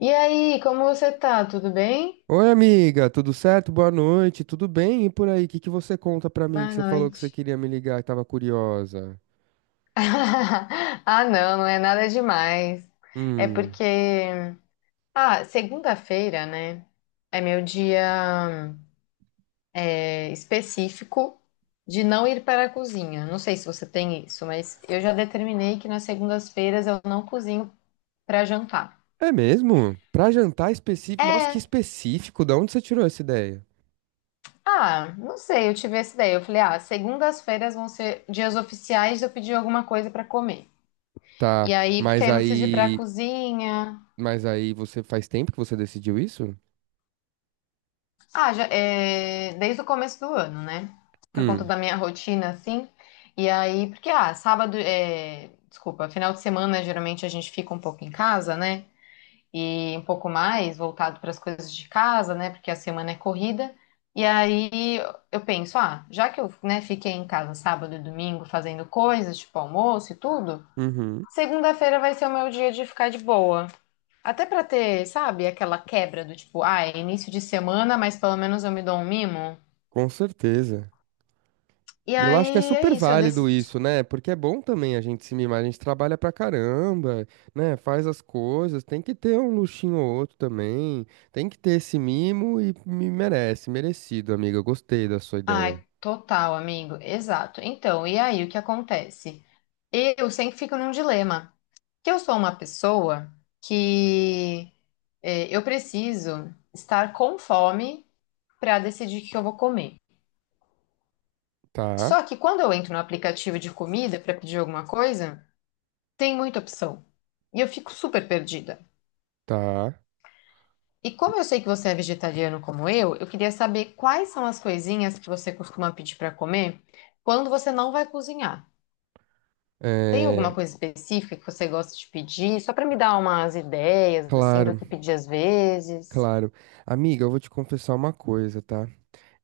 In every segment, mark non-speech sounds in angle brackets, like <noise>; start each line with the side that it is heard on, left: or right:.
left: E aí, como você tá? Tudo bem?
right: Oi, amiga, tudo certo? Boa noite, tudo bem? E por aí, o que que você conta pra mim que
left: Boa
right: você falou que você
left: noite.
right: queria me ligar e tava curiosa?
left: <laughs> Ah, não, não é nada demais. É
right: Hum,
left: porque, segunda-feira, né? É meu dia específico de não ir para a cozinha. Não sei se você tem isso, mas eu já determinei que nas segundas-feiras eu não cozinho para jantar.
right: é mesmo? Pra jantar específico? Nossa, que
left: É,
right: específico, da onde você tirou essa ideia?
left: não sei, eu tive essa ideia. Eu falei, ah, segundas-feiras vão ser dias oficiais de eu pedir alguma coisa para comer.
right: Tá,
left: E aí, porque aí não preciso ir pra cozinha.
right: mas aí você faz tempo que você decidiu isso?
left: Ah, já, é, desde o começo do ano, né? Por conta
right: Hum.
left: da minha rotina, assim. E aí, porque, desculpa, final de semana geralmente a gente fica um pouco em casa, né? E um pouco mais voltado para as coisas de casa, né? Porque a semana é corrida. E aí eu penso, ah, já que eu, né, fiquei em casa sábado e domingo fazendo coisas, tipo almoço e tudo,
right: Uhum.
left: segunda-feira vai ser o meu dia de ficar de boa. Até pra ter, sabe, aquela quebra do tipo, ah, é início de semana, mas pelo menos eu me dou um mimo.
right: Com certeza.
left: E
right: E eu acho que é
left: aí é
right: super
left: isso, eu
right: válido
left: decidi.
right: isso, né? Porque é bom também a gente se mimar, a gente trabalha pra caramba, né? Faz as coisas, tem que ter um luxinho ou outro também, tem que ter esse mimo e me merece, merecido, amiga. Eu gostei da sua ideia.
left: Ai, total, amigo. Exato. Então, e aí o que acontece? Eu sempre fico num dilema, que eu sou uma pessoa que eu preciso estar com fome pra decidir o que eu vou comer.
right: Tá,
left: Só que quando eu entro no aplicativo de comida pra pedir alguma coisa, tem muita opção. E eu fico super perdida.
right: tá.
left: E como eu sei que você é vegetariano como eu queria saber quais são as coisinhas que você costuma pedir para comer quando você não vai cozinhar. Tem alguma
right: É,
left: coisa específica que você gosta de pedir, só para me dar umas ideias assim do
right: claro,
left: que pedir às vezes?
right: claro. Amiga, eu vou te confessar uma coisa, tá?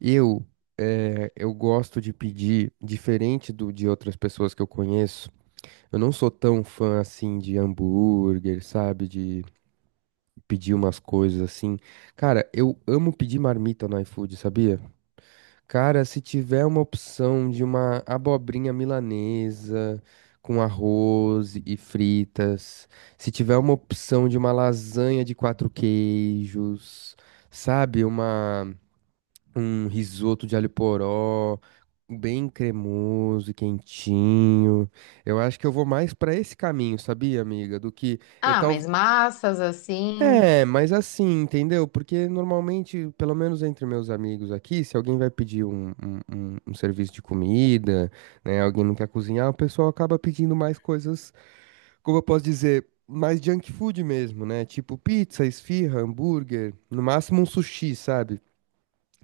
right: Eu, eu gosto de pedir, diferente do de outras pessoas que eu conheço, eu não sou tão fã assim de hambúrguer, sabe? De pedir umas coisas assim. Cara, eu amo pedir marmita no iFood, sabia? Cara, se tiver uma opção de uma abobrinha milanesa com arroz e fritas, se tiver uma opção de uma lasanha de quatro queijos, sabe? Uma, um risoto de alho poró. Bem cremoso e quentinho. Eu acho que eu vou mais pra esse caminho, sabia, amiga? Do que.
left: Ah, mas massas assim,
right: É, mas assim, entendeu? Porque normalmente, pelo menos entre meus amigos aqui, se alguém vai pedir um serviço de comida, né? Alguém não quer cozinhar, o pessoal acaba pedindo mais coisas, como eu posso dizer, mais junk food mesmo, né? Tipo pizza, esfirra, hambúrguer, no máximo um sushi, sabe?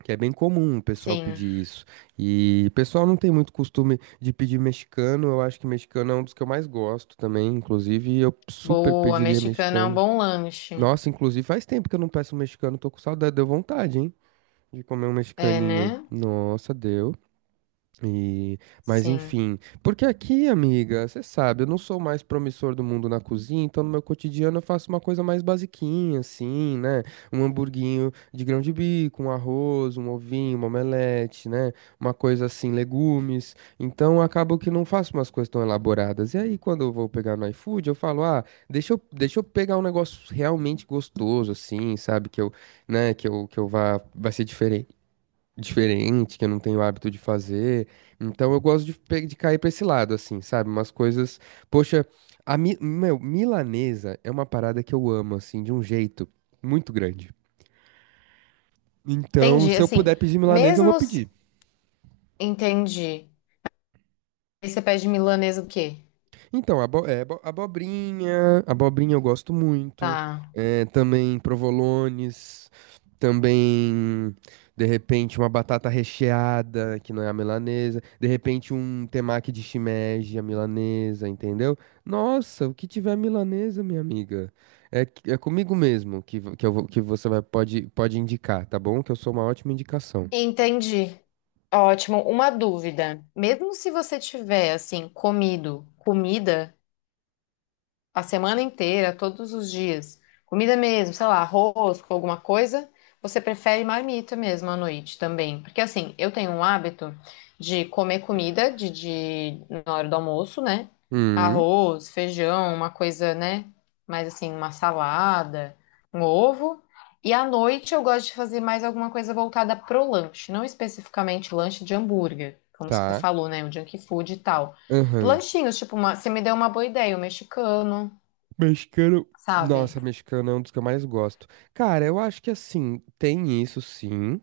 right: Que é bem comum o pessoal
left: sim.
right: pedir isso. E o pessoal não tem muito costume de pedir mexicano. Eu acho que mexicano é um dos que eu mais gosto também. Inclusive, eu super
left: Boa,
right: pediria
left: mexicana é um
right: mexicano.
left: bom lanche.
right: Nossa, inclusive faz tempo que eu não peço um mexicano, tô com saudade, deu vontade, hein? De comer um
left: É,
right: mexicaninho.
left: né?
right: Nossa, deu. E, mas
left: Sim.
right: enfim, porque aqui, amiga, você sabe, eu não sou o mais promissor do mundo na cozinha, então no meu cotidiano eu faço uma coisa mais basiquinha, assim, né? Um hamburguinho de grão de bico, um arroz, um ovinho, uma omelete, né? Uma coisa assim, legumes. Então acabo que não faço umas coisas tão elaboradas. E aí, quando eu vou pegar no iFood, eu falo, ah, deixa eu pegar um negócio realmente gostoso, assim, sabe? Que eu, né, que eu vá, vai ser diferente, que eu não tenho hábito de fazer. Então eu gosto de, de cair pra esse lado, assim, sabe? Umas coisas. Poxa, milanesa é uma parada que eu amo, assim, de um jeito muito grande. Então,
left: Entendi,
right: se eu
left: assim,
right: puder pedir milanesa, eu vou
left: mesmos
right: pedir.
left: entendi. E você pede milanesa o quê?
right: Então, abobrinha eu gosto muito.
left: Tá.
right: É, também provolones, também, de repente, uma batata recheada, que não é a milanesa. De repente, um temaki de shimeji, a milanesa, entendeu? Nossa, o que tiver milanesa, minha amiga, é comigo mesmo que, você vai, pode, pode indicar, tá bom? Que eu sou uma ótima indicação.
left: Entendi. Ótimo. Uma dúvida. Mesmo se você tiver, assim, comido comida a semana inteira, todos os dias, comida mesmo, sei lá, arroz com alguma coisa, você prefere marmita mesmo à noite também. Porque assim, eu tenho um hábito de comer comida na hora do almoço, né?
right: Hum.
left: Arroz, feijão, uma coisa, né? Mais assim, uma salada, um ovo. E à noite eu gosto de fazer mais alguma coisa voltada pro lanche, não especificamente lanche de hambúrguer, como você
right: Tá.
left: falou, né? O junk food e tal.
right: Aham.
left: Lanchinhos, tipo, uma, você me deu uma boa ideia, o mexicano.
right: Mexicano.
left: Sabe?
right: Nossa, mexicano é um dos que eu mais gosto. Cara, eu acho que assim, tem isso sim,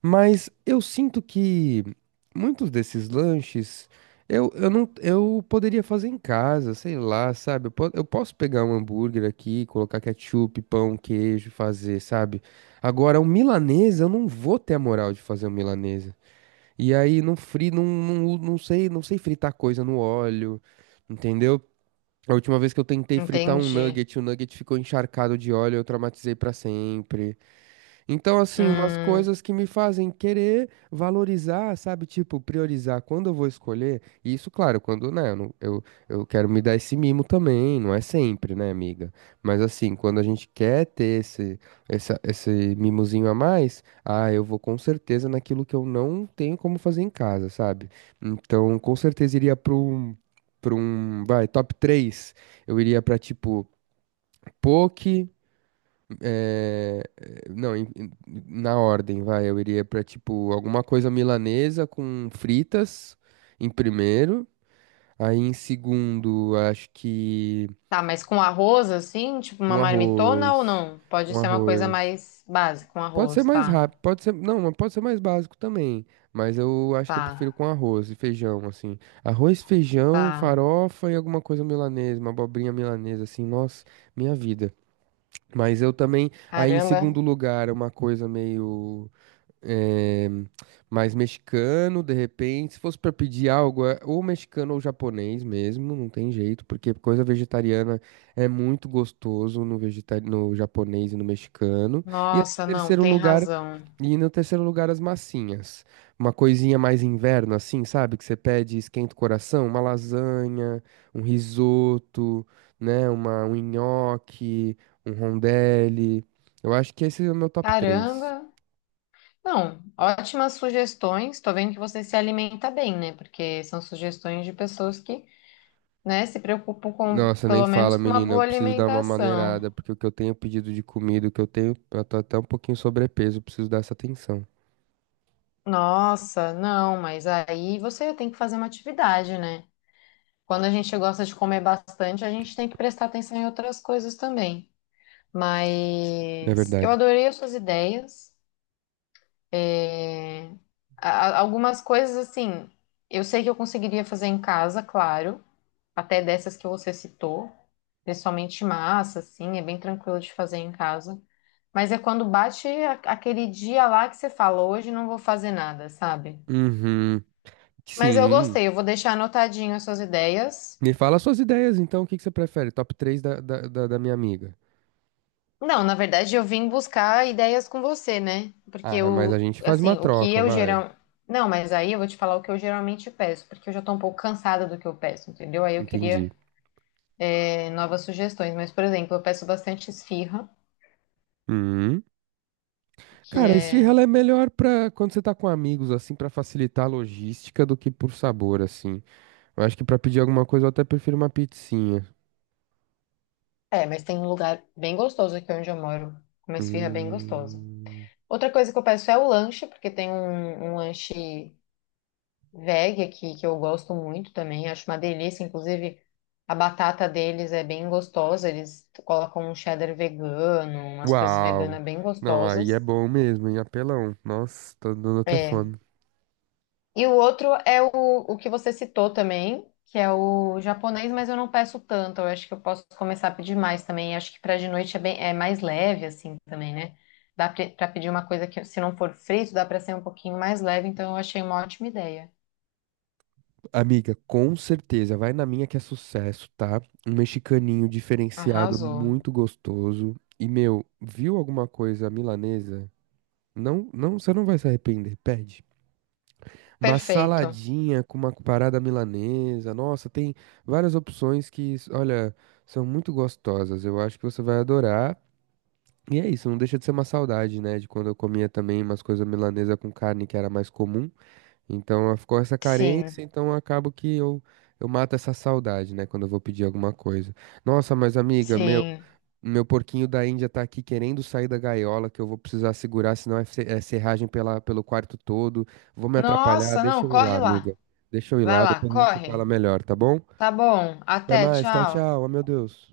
right: mas eu sinto que muitos desses lanches eu não eu poderia fazer em casa, sei lá, sabe? Eu posso pegar um hambúrguer aqui, colocar ketchup, pão, queijo, fazer, sabe? Agora, um milanesa, eu não vou ter a moral de fazer um milanesa. E aí, não sei, não sei fritar coisa no óleo, entendeu? A última vez que eu tentei fritar um
left: Entendi.
right: nugget, o nugget ficou encharcado de óleo, eu traumatizei pra sempre. Então, assim, umas
left: Hum,
right: coisas que me fazem querer valorizar, sabe? Tipo, priorizar quando eu vou escolher. E isso, claro, quando, né, eu, não- eu quero me dar esse mimo também, não é sempre, né, amiga? Mas, assim, quando a gente quer ter esse mimozinho a mais, ah, eu vou com certeza naquilo que eu não tenho como fazer em casa, sabe? Então, com certeza iria para um, vai, top três. Eu iria para tipo, poke. É, não, em- em- na ordem, vai. Eu iria pra, tipo, alguma coisa milanesa com fritas em primeiro. Aí em segundo, acho que
left: tá, mas com arroz, assim, tipo uma
right: com
left: marmitona ou
right: arroz.
left: não? Pode
right: Com
left: ser uma coisa
right: arroz.
left: mais básica, com
right: Pode ser
left: arroz,
right: mais
left: tá,
right: rápido, pode ser. Não, mas pode ser mais básico também. Mas eu acho que eu prefiro
left: tá,
right: com arroz e feijão, assim. Arroz, feijão,
left: tá.
right: farofa e alguma coisa milanesa, uma abobrinha milanesa, assim. Nossa, minha vida. Mas eu também. Aí em
left: Caramba.
right: segundo lugar, uma coisa meio. É, mas mexicano, de repente, se fosse para pedir algo, é ou mexicano ou japonês mesmo, não tem jeito, porque coisa vegetariana é muito gostoso no no japonês e no mexicano. E aí, em
left: Nossa, não,
right: terceiro
left: tem
right: lugar,
left: razão.
right: as massinhas. Uma coisinha mais inverno, assim, sabe? Que você pede, e esquenta o coração, uma lasanha, um risoto, né? Uma, um nhoque, um rondelli. Eu acho que esse é o meu top 3.
left: Caramba. Não, ótimas sugestões. Tô vendo que você se alimenta bem, né? Porque são sugestões de pessoas que, né, se preocupam com,
right: Nossa, nem
left: pelo
right: fala,
left: menos com uma
right: menina. Eu
left: boa
right: preciso dar uma
left: alimentação.
right: maneirada, porque o que eu tenho pedido de comida, o que eu tenho, eu tô até um pouquinho sobrepeso, eu preciso dar essa atenção,
left: Nossa, não, mas aí você tem que fazer uma atividade, né? Quando a gente gosta de comer bastante, a gente tem que prestar atenção em outras coisas também.
right: na
left: Mas eu
right: verdade.
left: adorei as suas ideias. É, algumas coisas, assim, eu sei que eu conseguiria fazer em casa, claro, até dessas que você citou, principalmente massa, assim, é bem tranquilo de fazer em casa. Mas é quando bate aquele dia lá que você fala, hoje não vou fazer nada, sabe?
right: Uhum.
left: Mas eu
right: Sim.
left: gostei, eu vou deixar anotadinho as suas ideias.
right: Me fala suas ideias, então, o que que você prefere? Top 3 da minha amiga.
left: Não, na verdade eu vim buscar ideias com você, né? Porque
right: Ah, mas a
left: o,
right: gente faz uma
left: assim, o que
right: troca,
left: eu
right: vai.
left: geral, não, mas aí eu vou te falar o que eu geralmente peço, porque eu já tô um pouco cansada do que eu peço, entendeu? Aí eu queria
right: Entendi.
left: novas sugestões, mas por exemplo, eu peço bastante esfirra,
right: Hum.
left: que
right: Cara, a esfirra
left: é,
right: ela é melhor pra quando você tá com amigos, assim, pra facilitar a logística do que por sabor, assim. Eu acho que pra pedir alguma coisa eu até prefiro uma pizzinha.
left: mas tem um lugar bem gostoso aqui onde eu moro, uma esfirra bem gostosa.
right: Hum.
left: Outra coisa que eu peço é o lanche, porque tem um lanche veg aqui, que eu gosto muito também, acho uma delícia. Inclusive, a batata deles é bem gostosa, eles colocam um cheddar vegano, umas coisas
right: Uau!
left: veganas bem
right: Não, aí é
left: gostosas.
right: bom mesmo, hein? Apelão. Nossa, tá dando até
left: É.
right: fome.
left: E o outro é o que você citou também, que é o japonês, mas eu não peço tanto, eu acho que eu posso começar a pedir mais também. Acho que para de noite é, bem, é mais leve, assim, também, né? Dá para pedir uma coisa que, se não for frito, dá para ser um pouquinho mais leve, então eu achei uma ótima ideia.
right: Amiga, com certeza, vai na minha que é sucesso, tá? Um mexicaninho diferenciado,
left: Arrasou.
right: muito gostoso. E, meu, viu alguma coisa milanesa? Não, não, você não vai se arrepender, pede. Uma
left: Perfeito.
right: saladinha com uma parada milanesa. Nossa, tem várias opções que, olha, são muito gostosas. Eu acho que você vai adorar. E é isso, não deixa de ser uma saudade, né? De quando eu comia também umas coisas milanesa com carne que era mais comum. Então ficou essa carência,
left: Sim.
right: então acabo que eu mato essa saudade, né? Quando eu vou pedir alguma coisa. Nossa, mas amiga,
left: Sim.
right: meu porquinho da Índia tá aqui querendo sair da gaiola, que eu vou precisar segurar, senão é serragem pelo quarto todo. Vou me atrapalhar,
left: Nossa,
right: deixa
left: não,
right: eu ir lá,
left: corre
right: amiga.
left: lá.
right: Deixa eu ir
left: Vai
right: lá,
left: lá,
right: depois a gente se fala
left: corre.
right: melhor, tá bom?
left: Tá bom.
right: Até
left: Até,
right: mais, tchau,
left: tchau.
right: tchau. Ah, meu Deus.